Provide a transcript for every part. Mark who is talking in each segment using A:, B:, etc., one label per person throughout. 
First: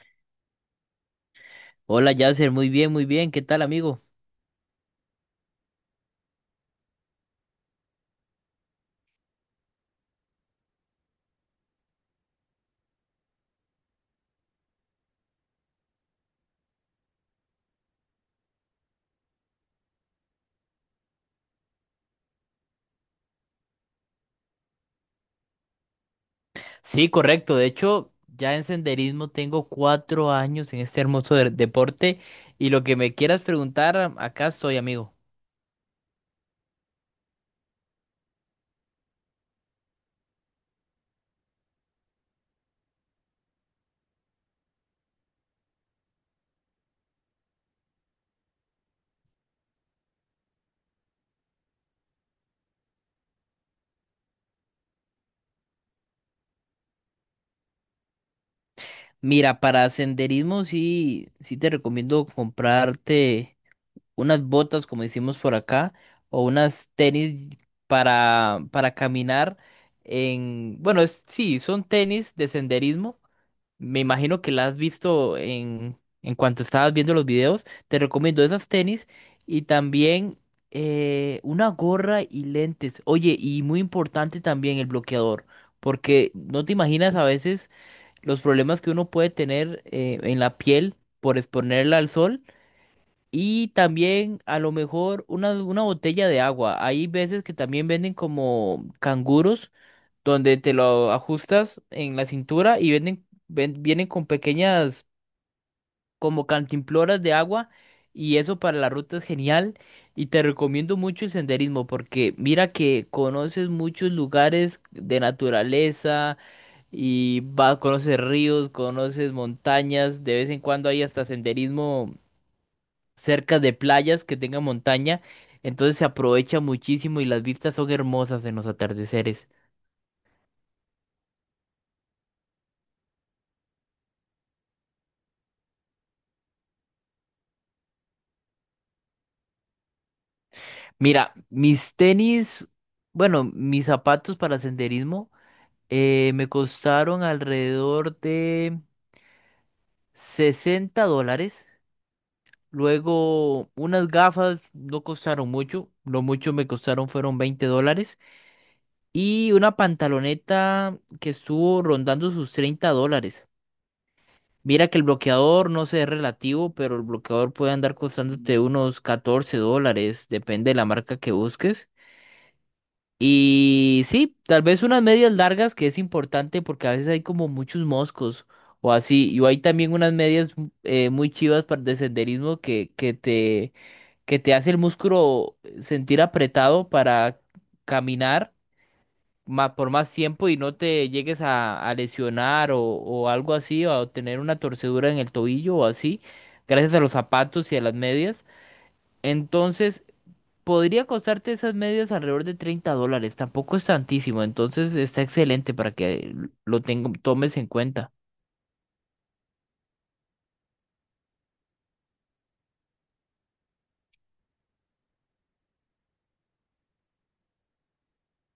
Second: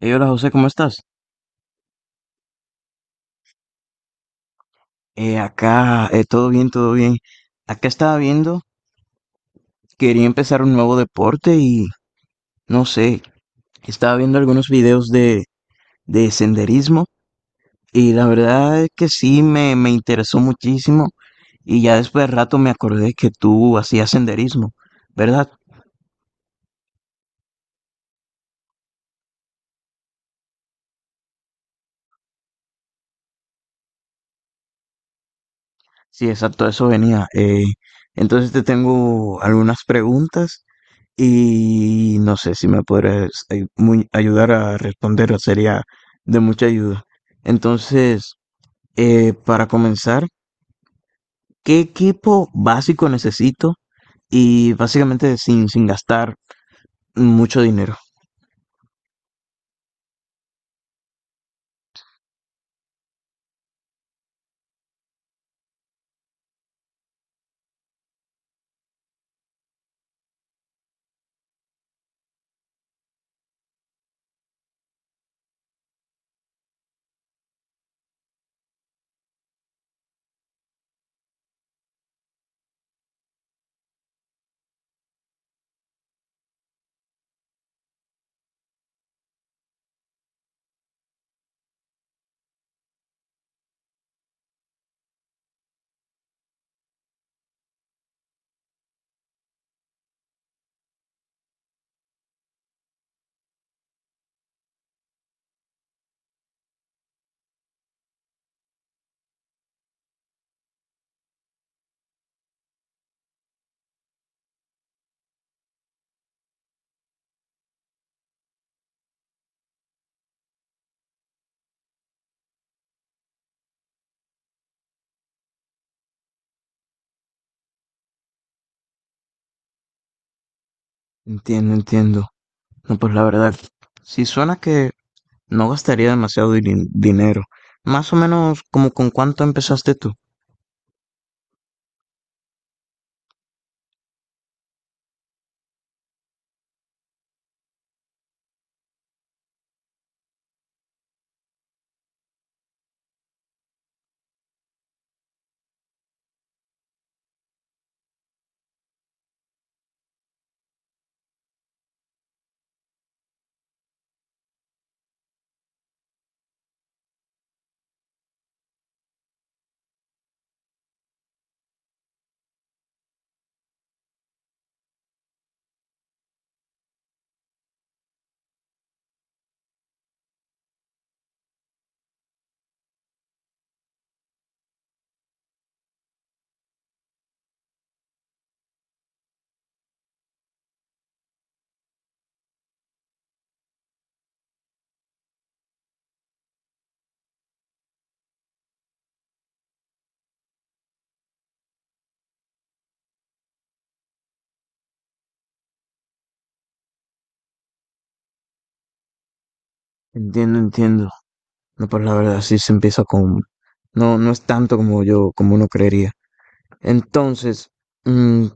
A: Hey, hola José, ¿cómo estás?
B: Hola Yasser, muy bien, ¿qué tal amigo?
A: Acá, todo bien, todo bien. Acá estaba viendo, quería empezar un nuevo deporte y no sé, estaba viendo algunos videos de senderismo y la verdad es que sí me interesó muchísimo y ya después de rato me acordé que tú hacías senderismo, ¿verdad?
B: Sí, correcto, de hecho ya en senderismo tengo 4 años en este hermoso deporte y lo que me quieras preguntar, acá estoy amigo.
A: Sí, exacto, eso venía. Entonces te tengo algunas preguntas. Y no sé si me podrías ayudar a responder, sería de mucha ayuda. Entonces, para comenzar, ¿qué equipo básico necesito? Y básicamente sin gastar mucho dinero.
B: Mira, para senderismo sí, sí te recomiendo comprarte unas botas como decimos por acá o unas tenis para caminar bueno, sí, son tenis de senderismo. Me imagino que la has visto en cuanto estabas viendo los videos. Te recomiendo esas tenis y también una gorra y lentes. Oye, y muy importante también el bloqueador, porque no te imaginas a veces los problemas que uno puede tener en la piel por exponerla al sol. Y también a lo mejor una botella de agua. Hay veces que también venden como canguros donde te lo ajustas en la cintura y venden, vienen con pequeñas como cantimploras de agua, y eso para la ruta es genial, y te recomiendo mucho el senderismo porque mira que conoces muchos lugares de naturaleza y vas, conoces ríos, conoces montañas, de vez en cuando hay hasta senderismo cerca de playas que tengan montaña, entonces se aprovecha muchísimo y las vistas son hermosas en los atardeceres.
A: Entiendo, entiendo. No, pues la verdad, si suena que no gastaría dinero. Más o menos como con cuánto empezaste tú.
B: Mira, mis tenis, bueno, mis zapatos para senderismo me costaron alrededor de 60 dólares. Luego, unas gafas no costaron mucho, lo mucho me costaron fueron 20 dólares. Y una pantaloneta que estuvo rondando sus 30 dólares. Mira que el bloqueador no sé, es relativo, pero el bloqueador puede andar costándote unos 14 dólares, depende de la marca que busques. Y sí, tal vez unas medias largas que es importante porque a veces hay como muchos moscos o así. Y hay también unas medias muy chivas para de senderismo que te hace el músculo sentir apretado para caminar por más tiempo y no te llegues a lesionar o algo así, o a tener una torcedura en el tobillo o así, gracias a los zapatos y a las medias. Entonces, podría costarte esas medias alrededor de 30 dólares, tampoco es tantísimo, entonces está excelente para que lo tomes en cuenta.
A: Entiendo, entiendo. No, pues la verdad sí se empieza con... No, no es tanto como yo, como uno creería. Entonces, mm,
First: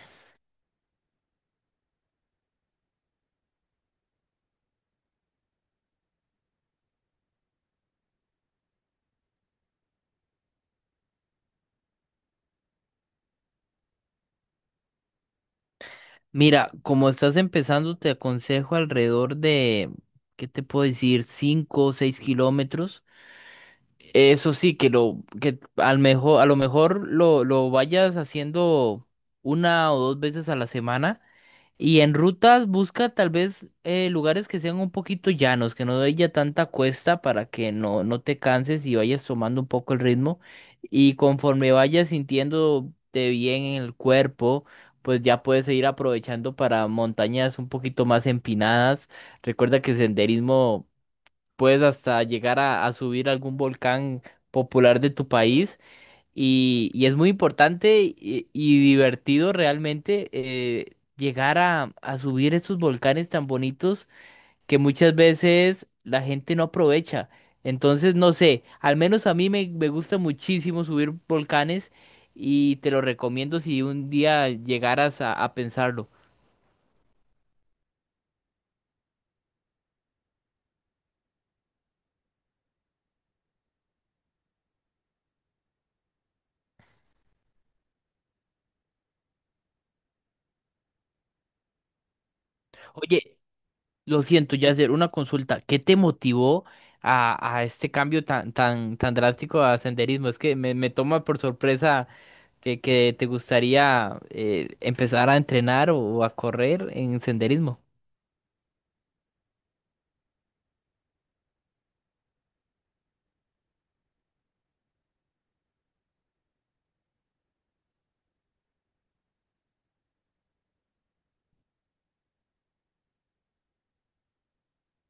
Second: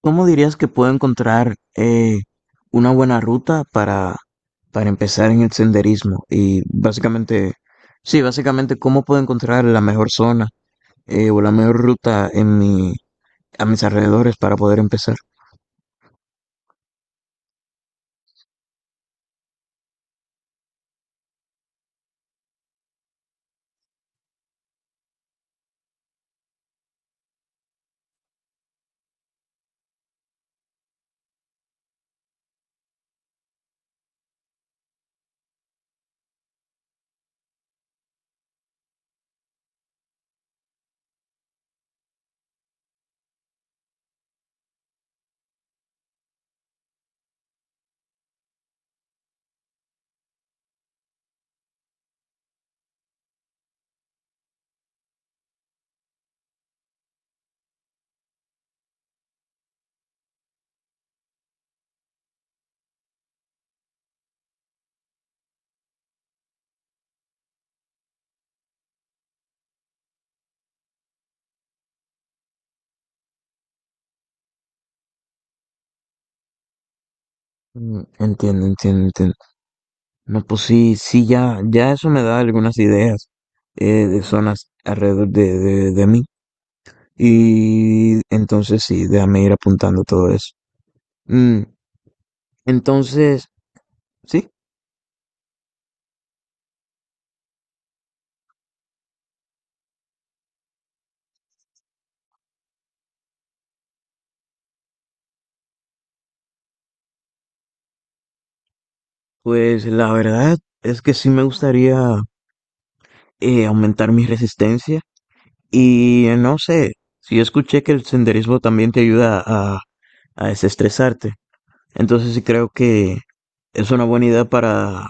A: ¿cómo dirías que puedo encontrar una buena ruta para empezar en el senderismo? Y básicamente, sí, básicamente, ¿cómo puedo encontrar la mejor zona o la mejor ruta en a mis alrededores para poder empezar?
B: Mira, como estás empezando, te aconsejo alrededor de, ¿qué te puedo decir? 5 o 6 kilómetros. Eso sí, a lo mejor lo vayas haciendo una o dos veces a la semana. Y en rutas busca tal vez lugares que sean un poquito llanos, que no haya tanta cuesta para que no te canses y vayas tomando un poco el ritmo. Y conforme vayas sintiéndote bien en el cuerpo, pues ya puedes ir aprovechando para montañas un poquito más empinadas. Recuerda que senderismo puedes hasta llegar a subir algún volcán popular de tu país. Y es muy importante y divertido realmente, llegar a subir estos volcanes tan bonitos que muchas veces la gente no aprovecha. Entonces, no sé, al menos a mí me gusta muchísimo subir volcanes y te lo recomiendo si un día llegaras a pensarlo.
A: Mm, entiendo, entiendo, entiendo. No, pues sí, sí, ya, ya eso me da algunas ideas de zonas de mí. Y entonces sí, déjame ir apuntando todo eso. Mm,
B: Oye,
A: entonces,
B: lo
A: sí,
B: siento, ya hacer una consulta. ¿Qué te motivó a este cambio tan, tan, tan drástico a senderismo? Es que me toma por sorpresa que te gustaría empezar a entrenar o a correr en senderismo.
A: pues la verdad es que sí me gustaría aumentar mi resistencia y no sé, sí escuché que el senderismo también te ayuda a desestresarte. Entonces sí creo que es una buena idea para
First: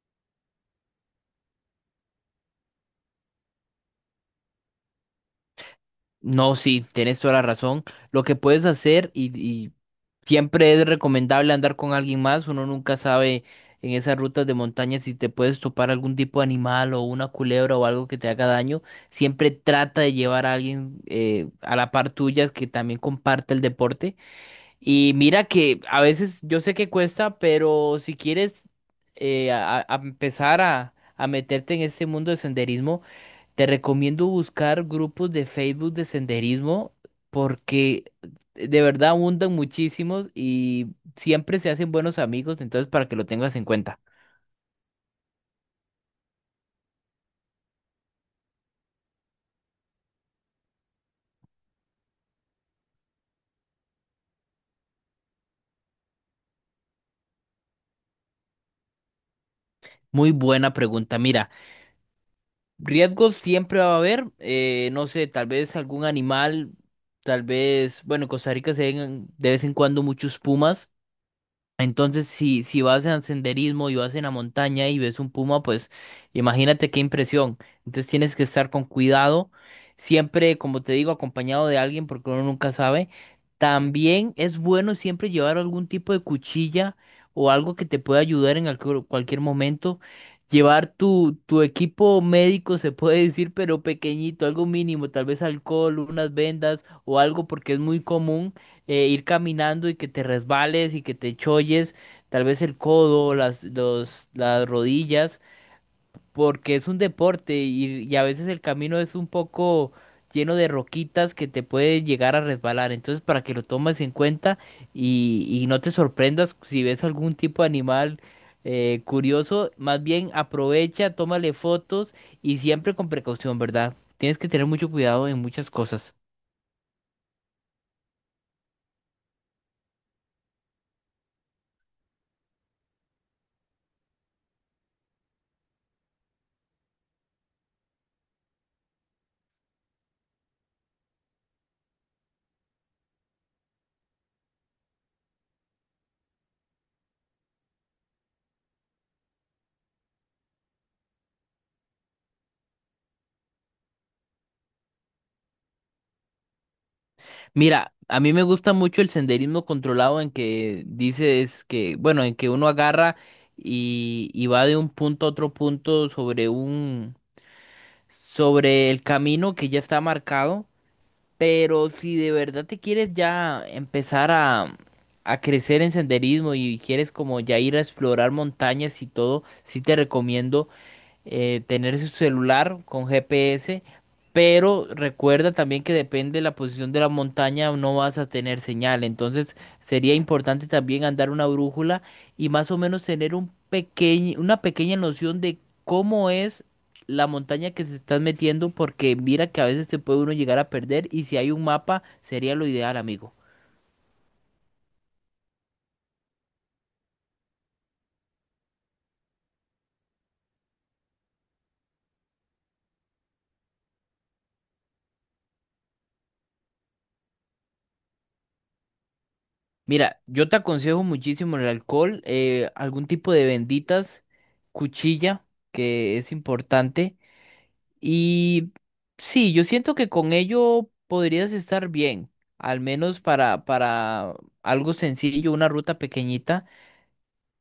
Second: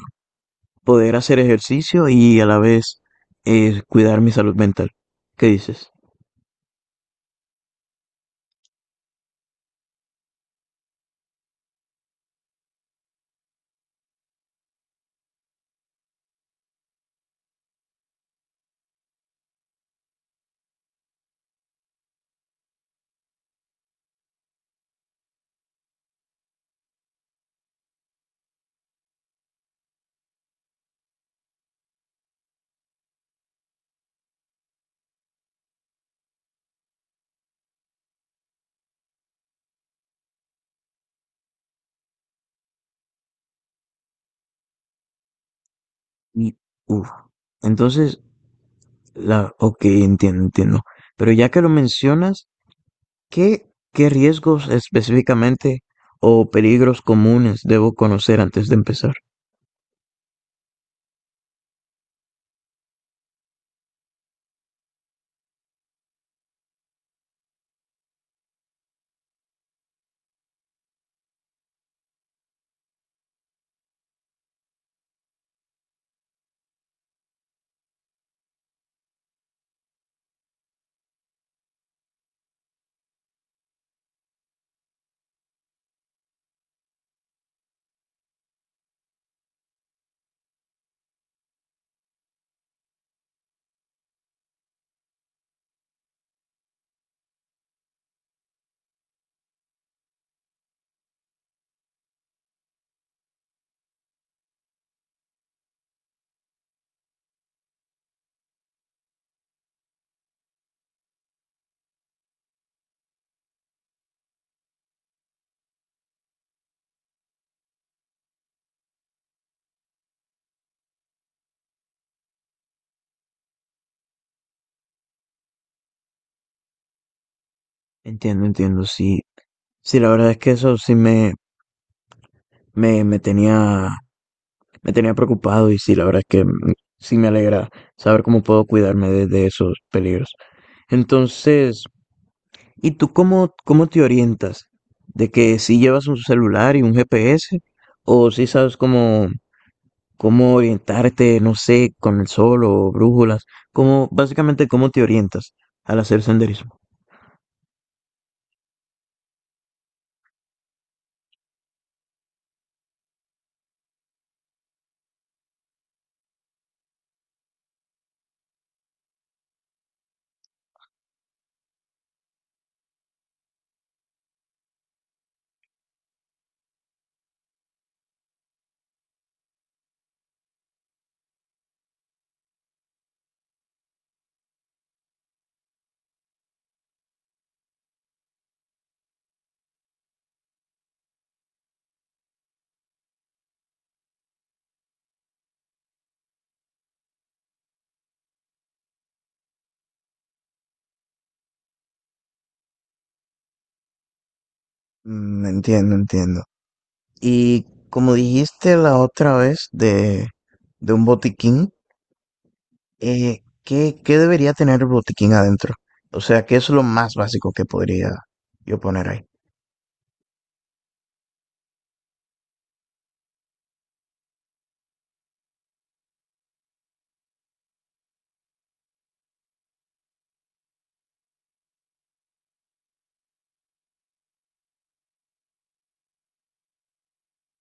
A: poder hacer ejercicio y a la vez, cuidar mi salud mental. ¿Qué dices?
B: No, sí, tienes toda la razón. Lo que puedes hacer y siempre es recomendable andar con alguien más. Uno nunca sabe en esas rutas de montaña si te puedes topar algún tipo de animal o una culebra o algo que te haga daño. Siempre trata de llevar a alguien, a la par tuya, que también comparte el deporte. Y mira que a veces yo sé que cuesta, pero si quieres, a empezar a meterte en este mundo de senderismo, te recomiendo buscar grupos de Facebook de senderismo porque de verdad abundan muchísimos y siempre se hacen buenos amigos, entonces para que lo tengas en cuenta.
A: Y, uf. Entonces, ok, entiendo, entiendo. Pero ya que lo mencionas, ¿qué riesgos específicamente o peligros comunes debo conocer antes de empezar?
B: Muy buena pregunta. Mira, riesgos siempre va a haber, no sé, tal vez algún animal, tal vez, bueno, en Costa Rica se ven de vez en cuando muchos pumas. Entonces, si vas en senderismo y vas en la montaña y ves un puma, pues imagínate qué impresión. Entonces tienes que estar con cuidado, siempre, como te digo, acompañado de alguien porque uno nunca sabe. También es bueno siempre llevar algún tipo de cuchilla o algo que te pueda ayudar en cualquier momento. Llevar tu equipo médico, se puede decir, pero pequeñito, algo mínimo, tal vez alcohol, unas vendas o algo porque es muy común ir caminando y que te resbales y que te cholles, tal vez el codo, las, los, las rodillas, porque es un deporte y a veces el camino es un poco lleno de roquitas que te puede llegar a resbalar. Entonces, para que lo tomes en cuenta y no te sorprendas si ves algún tipo de animal, curioso, más bien aprovecha, tómale fotos y siempre con precaución, ¿verdad? Tienes que tener mucho cuidado en muchas cosas.
A: Entiendo, entiendo, sí. Sí, la verdad es que eso sí me, me tenía, me tenía preocupado y sí, la verdad es que sí me alegra saber cómo puedo cuidarme de esos peligros. Entonces, ¿y tú cómo te orientas? ¿De que si llevas un celular y un GPS o si sabes cómo orientarte, no sé, con el sol o brújulas, cómo, básicamente cómo te orientas al hacer senderismo.
B: Mira, a mí me gusta mucho el senderismo controlado en que dices que, bueno, en que uno agarra y va de un punto a otro punto sobre sobre el camino que ya está marcado, pero si de verdad te quieres ya empezar a crecer en senderismo y quieres como ya ir a explorar montañas y todo, sí te recomiendo tener su celular con GPS, pero recuerda también que depende de la posición de la montaña, no vas a tener señal. Entonces sería importante también andar una brújula y más o menos tener un pequeño, una pequeña noción de cómo es la montaña que se estás metiendo, porque mira que a veces te puede uno llegar a perder y si hay un mapa sería lo ideal, amigo.
A: Mm, entiendo, entiendo. Y como dijiste la otra vez de un botiquín, ¿qué, qué debería tener el botiquín adentro? O sea, ¿qué es lo más básico que podría yo poner ahí?
B: Mira, yo te aconsejo muchísimo el alcohol, algún tipo de benditas, cuchilla, que es importante. Y sí, yo siento que con ello podrías estar bien, al menos para algo sencillo, una ruta pequeñita,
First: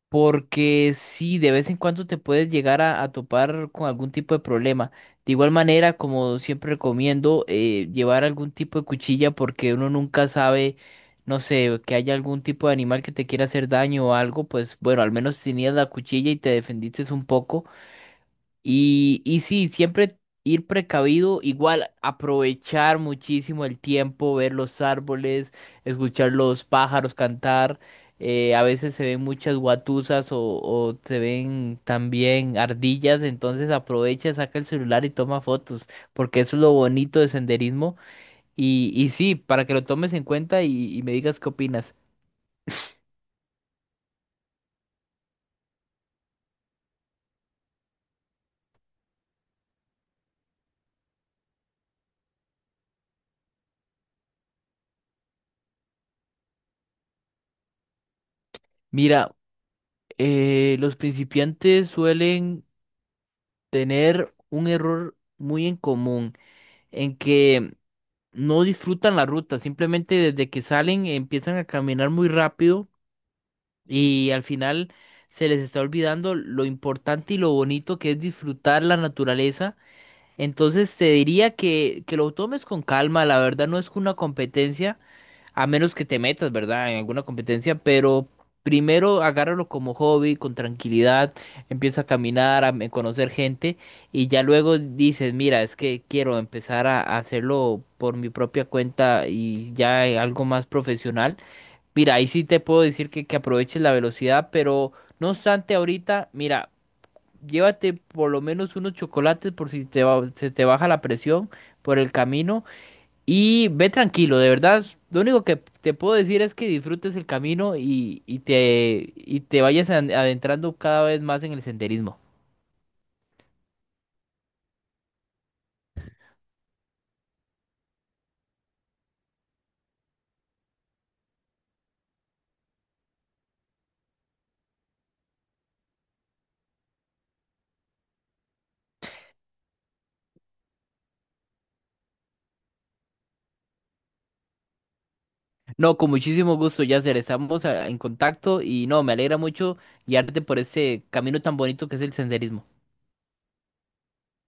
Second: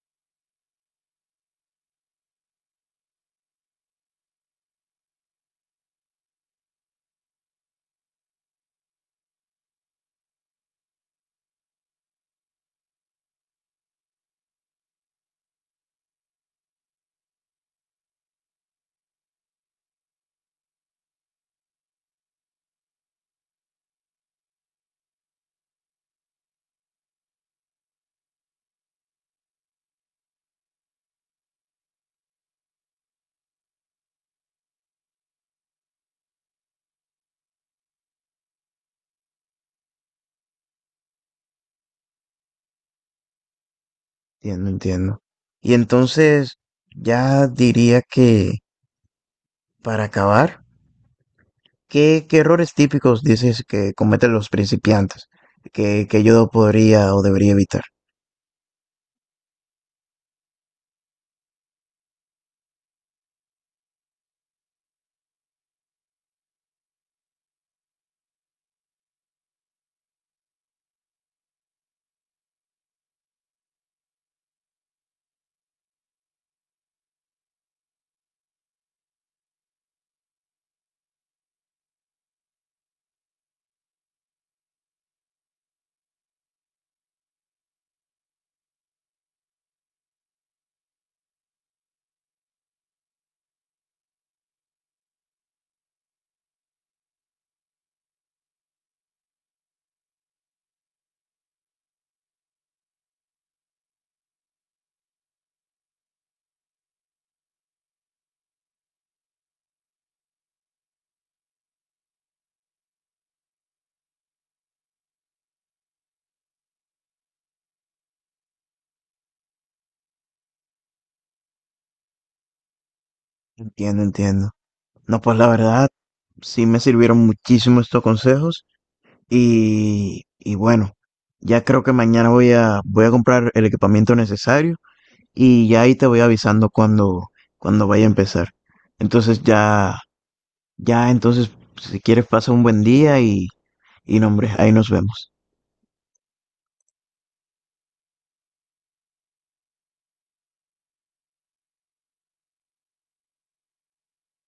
B: porque sí, de vez en cuando te puedes llegar a topar con algún tipo de problema. De igual manera, como siempre recomiendo, llevar algún tipo de cuchilla porque uno nunca sabe, no sé, que haya algún tipo de animal que te quiera hacer daño o algo, pues bueno, al menos tenías la cuchilla y te defendiste un poco. Y sí, siempre ir precavido, igual aprovechar muchísimo el tiempo, ver los árboles, escuchar los pájaros cantar. A veces se ven muchas guatusas o se ven también ardillas, entonces aprovecha, saca el celular y toma fotos, porque eso es lo bonito de senderismo. Y sí, para que lo tomes en cuenta y me digas qué opinas.
A: Entiendo, entiendo. Y entonces, ya diría que para acabar, ¿qué, qué errores típicos dices que cometen los principiantes que yo podría o debería evitar?
B: Mira, los principiantes suelen tener un error muy en común en que no disfrutan la ruta, simplemente desde que salen empiezan a caminar muy rápido y al final se les está olvidando lo importante y lo bonito que es disfrutar la naturaleza. Entonces te diría que lo tomes con calma, la verdad no es una competencia. A menos que te metas, ¿verdad? En alguna competencia, pero primero agárralo como hobby, con tranquilidad, empieza a caminar, a conocer gente y ya luego dices, mira, es que quiero empezar a hacerlo por mi propia cuenta y ya, algo más profesional. Mira, ahí sí te puedo decir que aproveches la velocidad, pero no obstante, ahorita, mira, llévate por lo menos unos chocolates por si se te baja la presión por el camino. Y ve tranquilo, de verdad. Lo único que te puedo decir es que disfrutes el camino y te vayas adentrando cada vez más en el senderismo.
A: Entiendo, entiendo. No, pues la verdad, sí me sirvieron muchísimo estos consejos y bueno, ya creo que mañana voy a comprar el equipamiento necesario y ya ahí te voy avisando cuando vaya a empezar. Entonces ya, ya entonces, si quieres pasa un buen día y no, hombre, ahí nos vemos.
B: No, con muchísimo gusto, Yasser. Estamos, en contacto y no, me alegra mucho guiarte por ese camino tan bonito que es el senderismo.